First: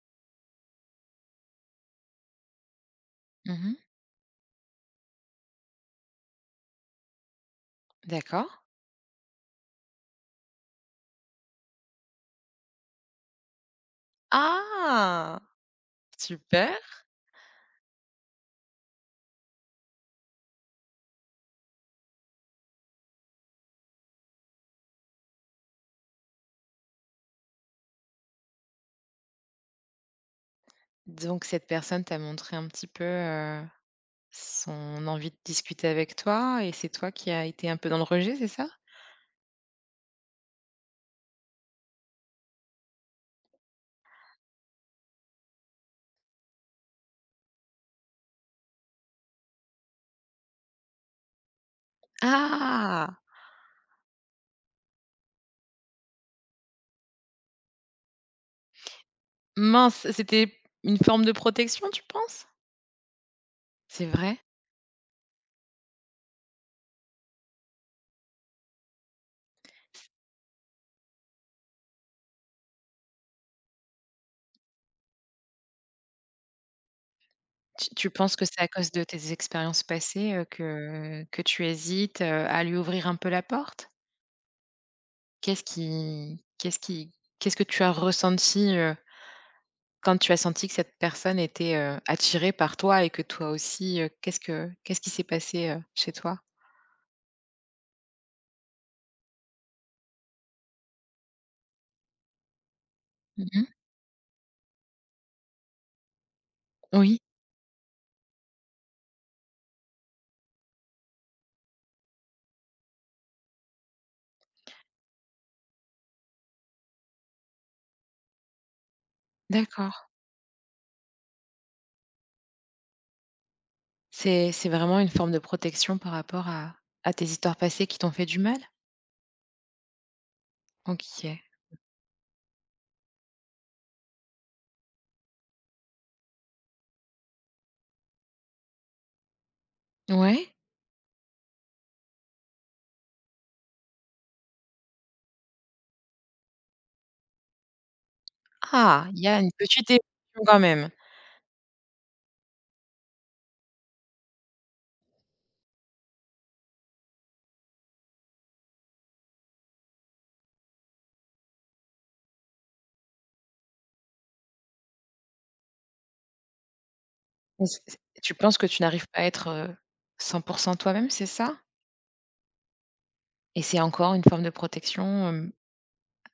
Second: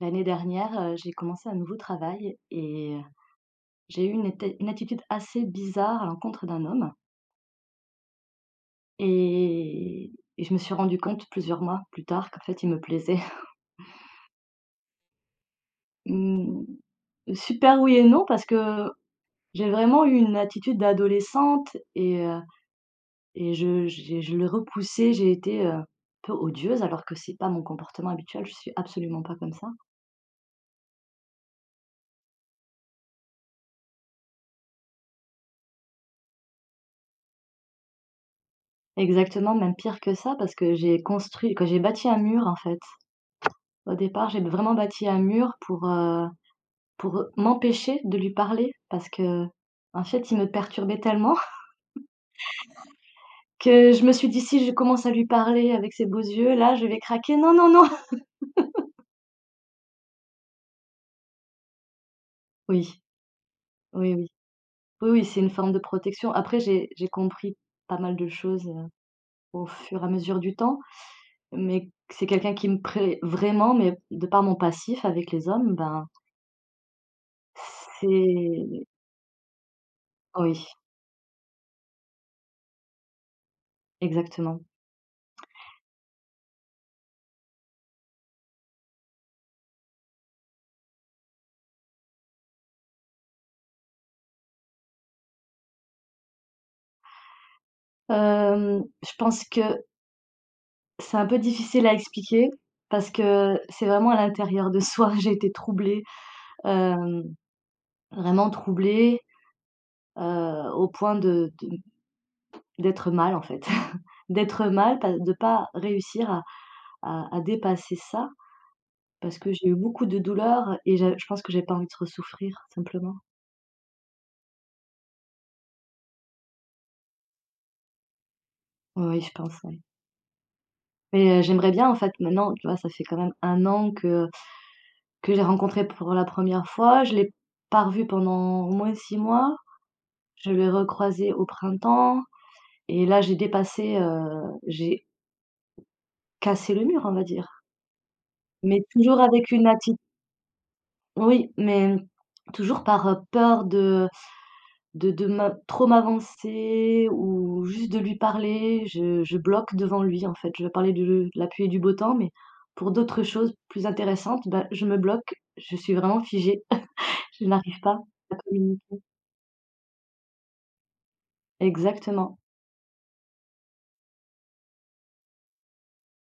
L'année dernière, j'ai commencé un nouveau travail et Mmh. j'ai eu une attitude assez bizarre à l'encontre d'un homme D'accord. et je me suis rendu compte plusieurs mois plus tard qu'en fait il me plaisait. Ah! Mmh, Super. super oui et non parce que j'ai vraiment eu une attitude d'adolescente et je j'ai je le repoussais, j'ai été, un peu odieuse alors que c'est pas mon comportement habituel, je suis absolument pas comme ça. Donc cette personne t'a montré un petit peu, son envie de discuter avec toi et c'est toi qui as été un peu dans le rejet, c'est ça? Exactement, même pire que ça parce que j'ai construit que j'ai bâti un mur en fait. Au départ, j'ai vraiment bâti un mur pour m'empêcher de lui parler parce que en fait, il me perturbait tellement Ah! que je me suis dit: «Si je commence à lui parler avec ses beaux yeux, là, je vais craquer. Non, non, non!» Mince, c'était une forme de protection, tu penses? Oui, C'est oui, oui. vrai? Oui, oui, c'est une forme de protection. Après j'ai compris pas mal de choses, au fur et à mesure du temps, mais c'est quelqu'un qui me plaît vraiment, mais de par mon passif avec les hommes, ben, Tu penses que c'est à c'est cause de tes expériences passées, oui, que tu hésites, à lui ouvrir un peu la porte? exactement. Qu'est-ce qui qu'est-ce que tu as ressenti, quand tu as senti que cette personne était, attirée par toi et que toi aussi, qu'est-ce qui s'est passé, chez toi? Je pense que c'est un peu difficile à expliquer parce que Mmh. c'est vraiment à l'intérieur de soi. J'ai été troublée, Oui. hem, vraiment troublée, au point de d'être mal, en fait. D'être mal, pas réussir à dépasser ça parce que j'ai eu D'accord. beaucoup de douleurs et j'a je pense que j'ai pas envie de ressouffrir, simplement. C'est vraiment une forme de protection par rapport à tes histoires passées qui t'ont fait du mal? Oui, oui, je pense, oui. Mais, OK. J'aimerais bien, en fait, maintenant, tu vois, ça fait quand même un an que j'ai rencontré pour la première fois. Je l'ai pas revu pendant au moins 6 mois. Je Ouais? l'ai recroisé au printemps. Et là, j'ai dépassé, j'ai cassé le mur, on va dire, mais Ah, il toujours y a avec une une petite atti évolution quand même. oui, mais toujours par, peur de m'avancer ou juste de lui parler. Je bloque devant lui, en fait. Je vais parler de la pluie et du beau temps, mais pour d'autres choses plus intéressantes, bah, je me bloque. Je suis vraiment figée. Je Mais c n'arrive c pas tu à penses que tu communiquer. n'arrives pas à être, 100% toi-même, c'est ça? Exactement. Et c'est encore une forme de protection, hem,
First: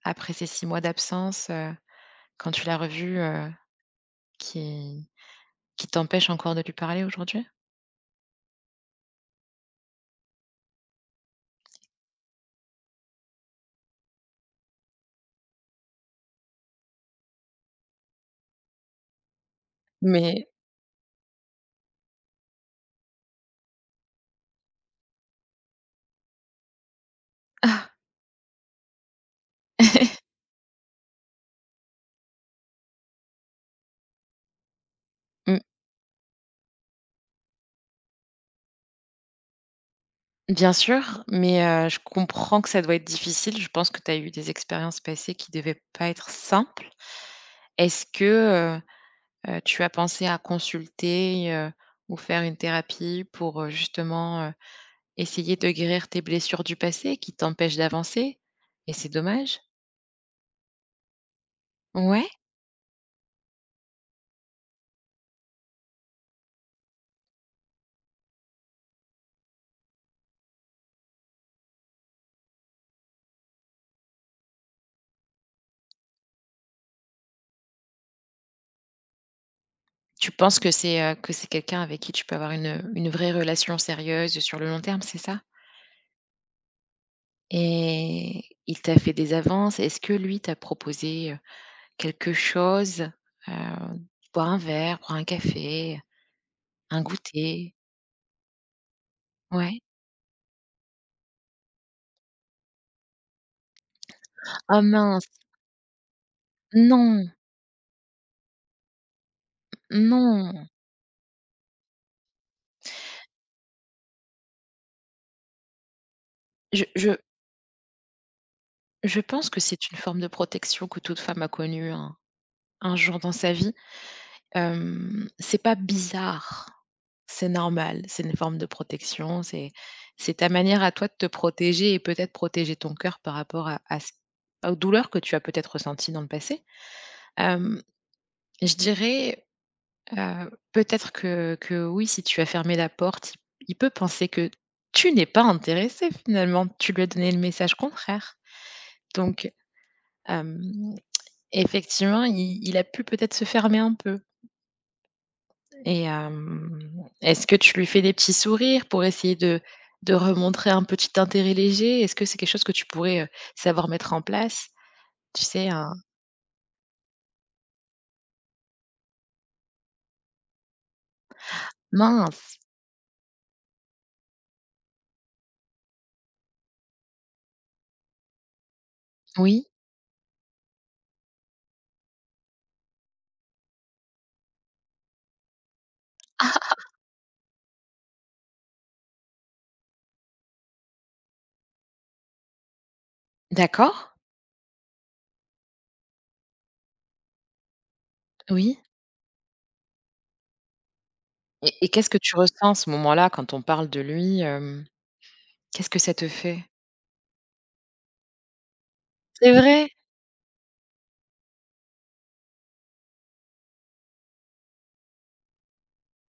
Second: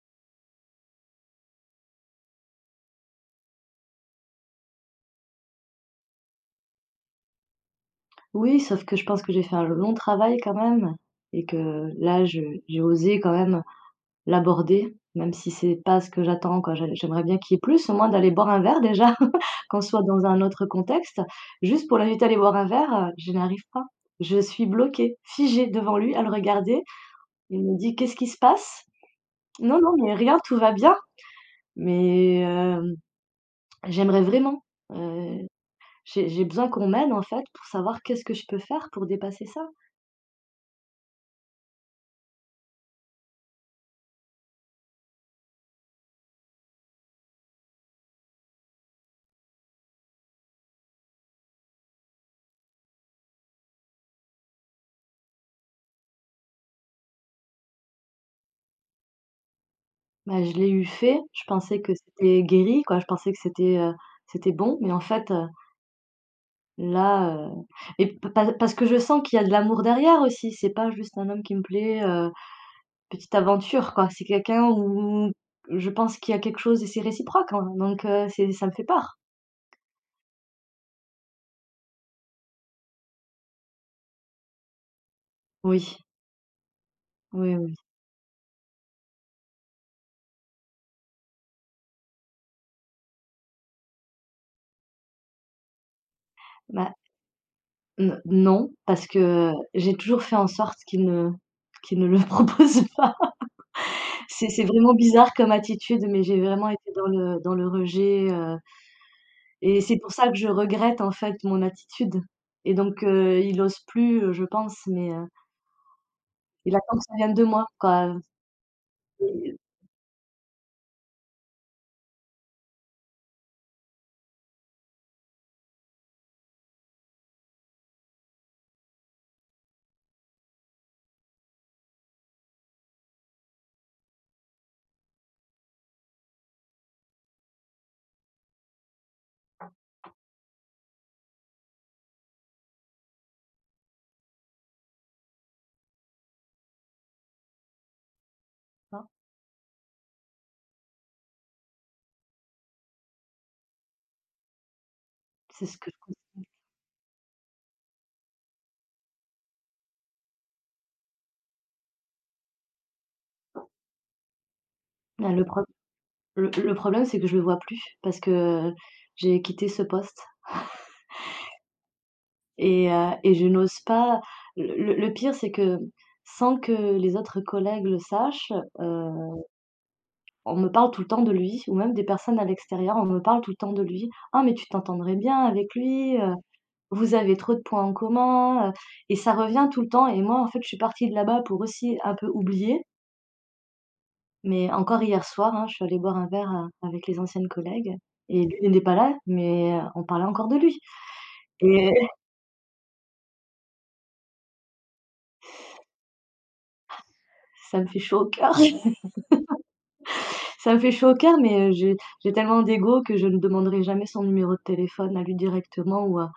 après ces 6 mois d'absence, quand tu l'as revu, qui qui t'empêche encore de lui parler aujourd'hui? Oui, sauf que je pense que j'ai fait un long travail quand même et que là, je j'ai osé quand même, l'aborder, même si c'est pas ce que j'attends, quoi. J'aimerais bien qu'il y ait plus, au moins d'aller boire un verre déjà, qu'on soit dans un Mais autre contexte. Juste pour l'inviter à aller boire un verre, je n'arrive pas. Je suis bloquée, figée devant lui à le regarder. Il me dit: «Qu'est-ce qui se passe?» «Non, non, mais rien tout va bien». Mais, j'aimerais vraiment, heu, mmh, j'ai besoin qu'on m'aide, en fait, pour savoir qu'est-ce que je peux faire pour dépasser ça. bien sûr, mais je comprends que ça doit être difficile. Je pense que tu as eu des expériences passées qui devaient pas être simples. Est-ce que, tu as pensé à consulter, ou faire une thérapie pour, justement, essayer de guérir tes blessures du passé qui t'empêchent d'avancer? Et c'est dommage. Bah, je l'ai eu fait, je pensais que Ouais? c'était guéri, quoi, je pensais que c'était bon, mais en fait, là, p pa parce que je sens qu'il y a de l'amour derrière aussi. C'est pas juste un homme qui me plaît, petite aventure quoi. C'est quelqu'un où je pense qu'il y a quelque chose et c'est réciproque, hein, donc c'est ça me fait peur. Tu penses que c'est quelqu'un avec qui tu peux avoir une vraie relation sérieuse sur le long terme, c'est ça? Oui, oui, oui. Et il t'a fait des avances? Est-ce que lui t'a proposé, quelque chose? Heu, boire un verre, boire un café, Bah, un goûter? n non, parce que Ouais. j'ai toujours fait en sorte qu'il ne le propose pas. C'est Ah vraiment mince! bizarre comme attitude, mais j'ai vraiment été Non, dans le rejet, et c'est pour ça que je non. regrette en fait mon attitude et donc il ose plus, je pense, mais et là, Je quand je ça vient de moi, quoi, je pense c'est que c'est une forme de protection que toute femme a connue un jour dans sa vie. Hem, c'est pas bizarre, c'est normal, c'est une forme de protection, c'est ta manière à toi de te protéger et peut-être protéger ton cœur par rapport à ce aux douleurs que tu as peut-être ressenties dans le passé. Hem, je dirais, peut-être que oui, si tu as fermé la porte, il peut penser que tu n'es pas intéressé finalement. Tu lui as donné le message contraire. enfin, Donc, hem, effectivement, i il a pu peut-être se fermer un peu c'est ce que je et considère. hem, est-ce que tu lui fais des petits sourires pour essayer de remontrer un petit intérêt léger? Est-ce que c'est quelque chose que tu pourrais, savoir mettre en place? Bah, Tu sais, un le problème, c'est que je le vois plus parce que j'ai quitté ce poste mince! et je n'ose pas. Le le pire, c'est que sans que les autres collègues le sachent, heu, Oui? on me parle tout le temps de lui ou même des personnes à l'extérieur, on me parle tout le temps de lui: «Ah mais tu t'entendrais bien avec lui, Ah! vous avez trop de points en commun», et ça revient tout le temps et moi, en fait, je suis partie de là-bas pour aussi un peu oublier. D'accord, Mais encore hier soir, hein, je suis allée boire un verre, avec les anciennes collègues et lui oui. n'était pas là, mais on parlait encore de lui Et et qu'est-ce que tu ressens à ce moment-là quand on parle de lui, hem, qu'est-ce que ça te fait? ça me fait chaud au cœur. C'est vrai! Ça me fait chaud au cœur, mais j'ai tellement d'ego que je ne demanderai jamais son numéro de téléphone à lui directement ou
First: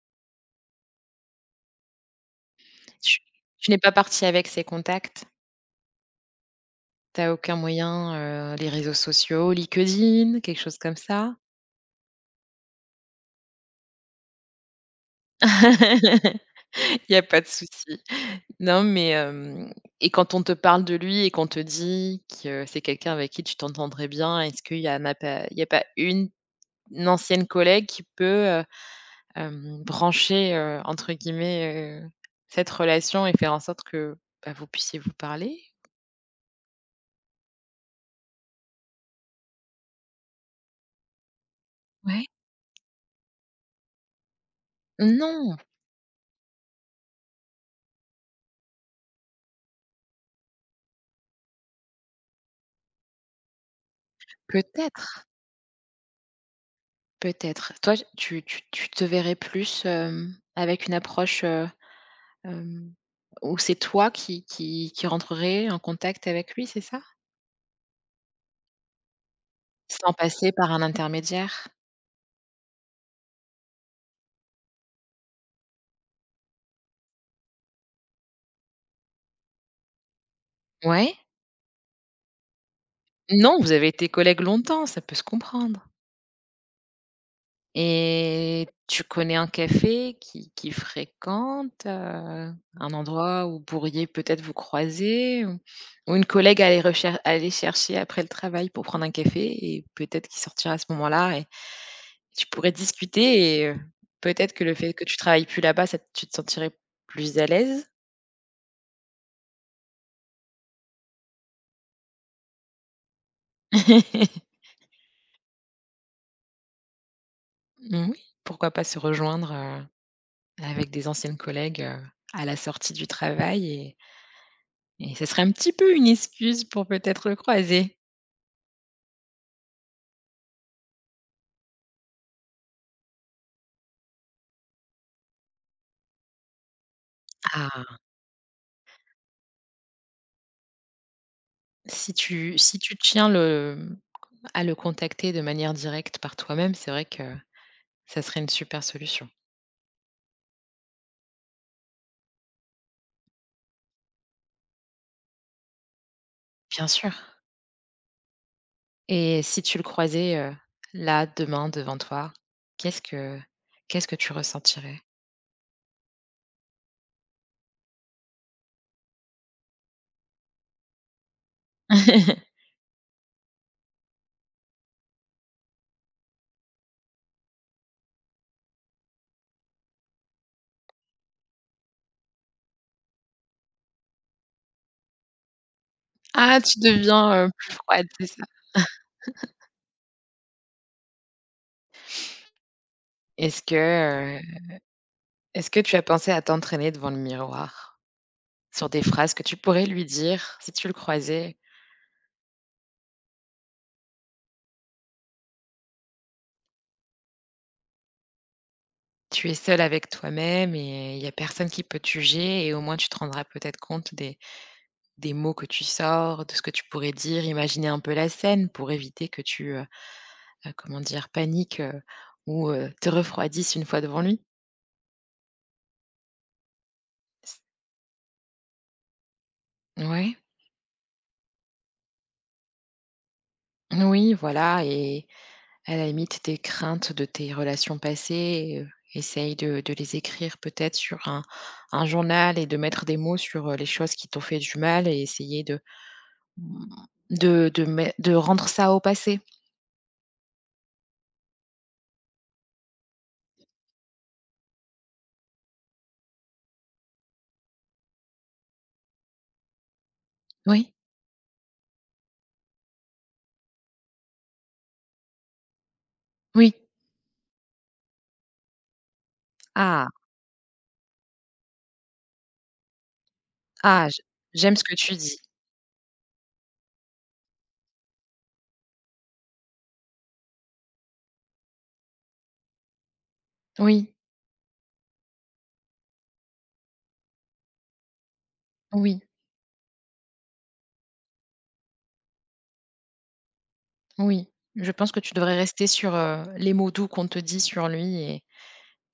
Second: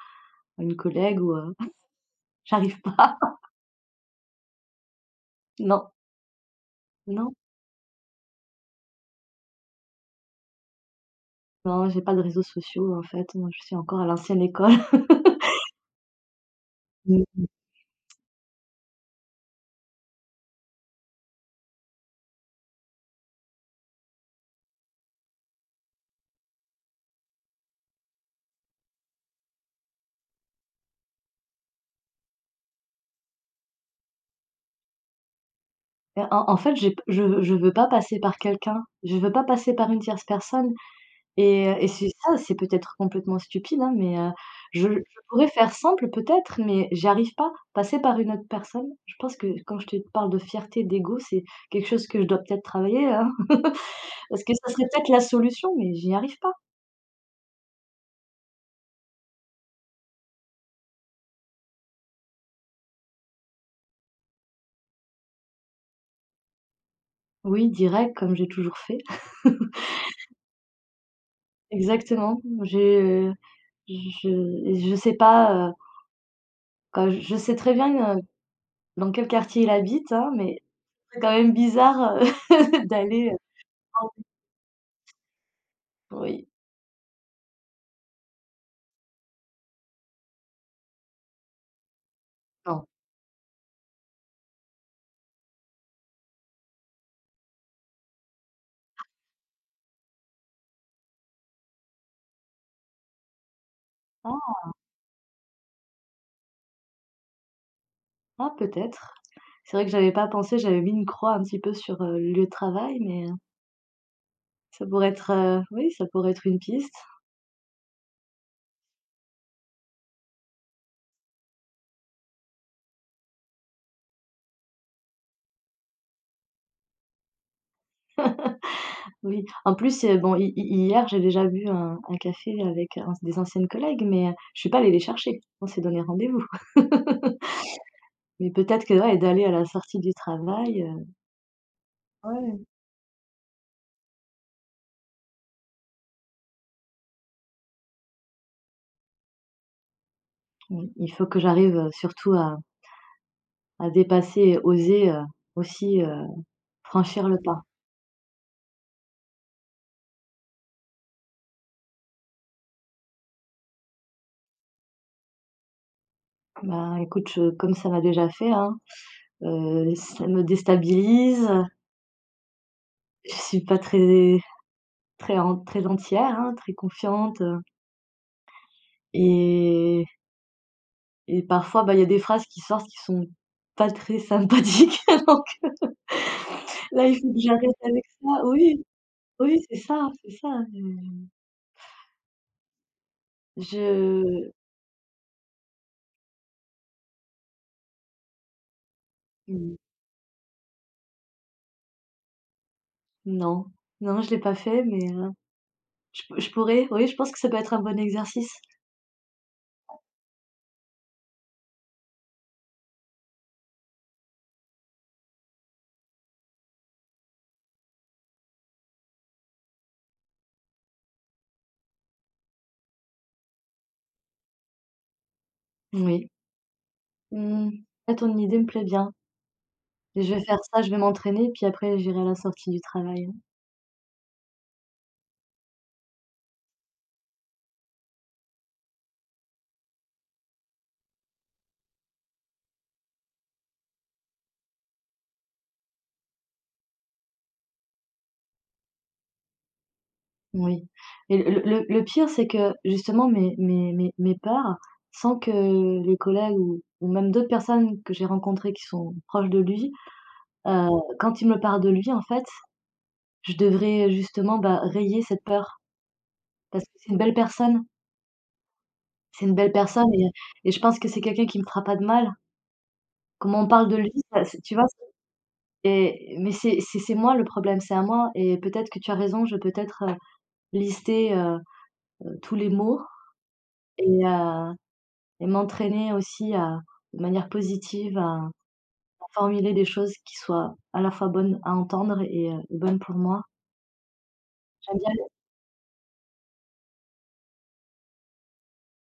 à une collègue ou j'arrive pas. Tu tu n'es pas parti avec ses contacts? Non, T'as non, aucun moyen, les réseaux sociaux, LinkedIn, quelque chose comme ça? non, j'ai pas de réseaux sociaux en fait, moi je suis encore à l'ancienne école. Il y a pas Mmh, de souci. Non, mais, hem, et quand on te parle de lui et qu'on te dit que c'est quelqu'un avec qui tu t'entendrais bien, est-ce qu'il y en a n'a pas il y a pas une une ancienne collègue qui peut, hem, brancher, entre guillemets, cette relation et faire en sorte que, bah, vous puissiez vous parler? En fait, j'ai je veux pas passer par quelqu'un, je veux pas passer par une tierce personne. Et c'est Ouais. ça, c'est peut-être complètement stupide, hein, mais je pourrais Non, faire simple peut-être, mais j'arrive pas. Passer par une autre personne, je pense que quand je te parle de fierté, d'ego, c'est quelque chose que je dois peut-être travailler, hein, parce que ça serait peut-être la peut-être, solution, mais j'y arrive pas. peut-être. Toi, tu te verrais plus, hem, avec une approche, hem, où c'est toi qui rentrerais en contact avec lui, c'est ça? Oui, direct, comme j'ai toujours fait. Sans passer par un intermédiaire? Exactement. Je je sais pas, quand je sais très bien, dans quel quartier il habite, hein, mais Ouais? c'est quand même bizarre, d'aller, Non, vous avez été collègues longtemps, ça peut se comprendre. Oui, Et tu connais un café qui fréquente, non. un endroit où vous pourriez peut-être vous croiser ou une collègue à aller chercher après le travail pour prendre un café et peut-être qu'il sortira à ce moment-là et tu pourrais discuter et peut-être Ah que le fait que tu travailles plus là-bas, ça tu te sentirais plus à l'aise? ah peut-être. C'est vrai que j'avais pas pensé, j'avais mis une croix un petit peu sur, le lieu de travail, mais ça pourrait être, oui, ça pourrait être une piste. Oui, pourquoi pas se rejoindre, avec des anciennes collègues, à la sortie du travail et ce serait un petit peu une excuse pour peut-être le croiser. Oui, en plus, bon, hi hi hier, j'ai déjà bu un café avec un des anciennes collègues, mais je suis pas allée les chercher. On s'est donné rendez-vous. Ah, Mais peut-être que, ouais, d'aller à la sortie du travail, ouais, si tu tiens le, mmh, à le contacter de manière directe par toi-même, c'est vrai que ça serait une super solution. oui, il faut que j'arrive, surtout à dépasser et oser, aussi, Bien sûr franchir le pas. et si tu le croisais, là, demain, devant toi, qu'est-ce que qu'est-ce que tu ressentirais? Bah, écoute, je comme ça m'a déjà fait, hein, ça me déstabilise. Je suis pas très entière, hein, très confiante, et et parfois, bah, il y a des phrases qui sortent qui sont pas très sympathiques donc Ah, tu là, il deviens, faut que plus j'arrête avec froide, c'est ça. ça? Oui, oui, c'est ça, heu, Est-ce que, je heu, est-ce que tu as pensé à t'entraîner devant le miroir sur des phrases que tu mmh, pourrais lui dire si tu le croisais? non, non, je l'ai pas fait mais je pourrais, oui, je pense que ça peut être un bon exercice. Tu es seule avec toi-même et il y a personne qui peut te juger et au moins tu te rendras peut-être compte des mots que tu sors, de ce que tu pourrais dire, imaginer un peu la scène pour éviter que tu, comment dire? Paniques, ou, te refroidisses une fois devant lui? Oui. C Mmh, Là, ton idée me plaît bien. Je ouais. vais faire ça, je vais m'entraîner, puis après j'irai à la sortie du travail. Oui, voilà et à la limite, tes craintes de tes relations passées, essaye de les écrire peut-être sur un journal et de mettre des mots sur, les choses qui t'ont fait du mal et essayer de, mmh, de rendre ça au passé. Oui. Et le pire, c'est que justement mes peurs, sans que les collègues ou même d'autres personnes que j'ai rencontrées qui sont proches de lui, heu, Oui, quand ils me parlent de lui, en fait, je devrais justement, bah, rayer cette peur. oui. Parce que c'est une belle personne, c'est une belle Ah! personne et je pense que c'est quelqu'un qui me fera pas de mal. Comment on parle de Ah! lui, ça c'est tu J'aime ce vois? que tu dis. Et mais c'est moi le problème, c'est à moi et peut-être que tu as raison, je vais peut-être, lister, tous les mots Oui, et heu et m'entraîner aussi à de manière positive à oui. formuler des choses qui soient à la fois bonnes à entendre et bonnes pour moi. Oui, je J'aime pense bien, que tu devrais rester sur, les mots doux qu'on te dit sur lui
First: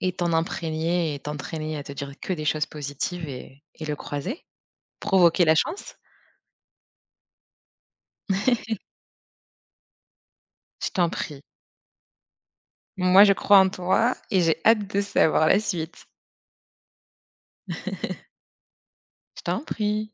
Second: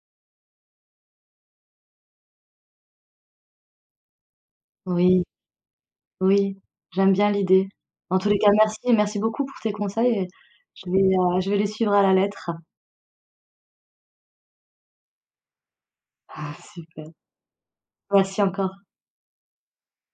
et t'en imprégner et t'entraîner à te dire que des choses positives et le croiser. oui, Provoquer la chance, oui, j'aime bien l'idée. En tous les cas, merci et merci beaucoup pour tes conseils et je je vais, t'en heu, prie. je vais les suivre à la lettre. Moi, je crois en toi et j'ai hâte de savoir la suite. Super. Merci encore. Je t'en prie.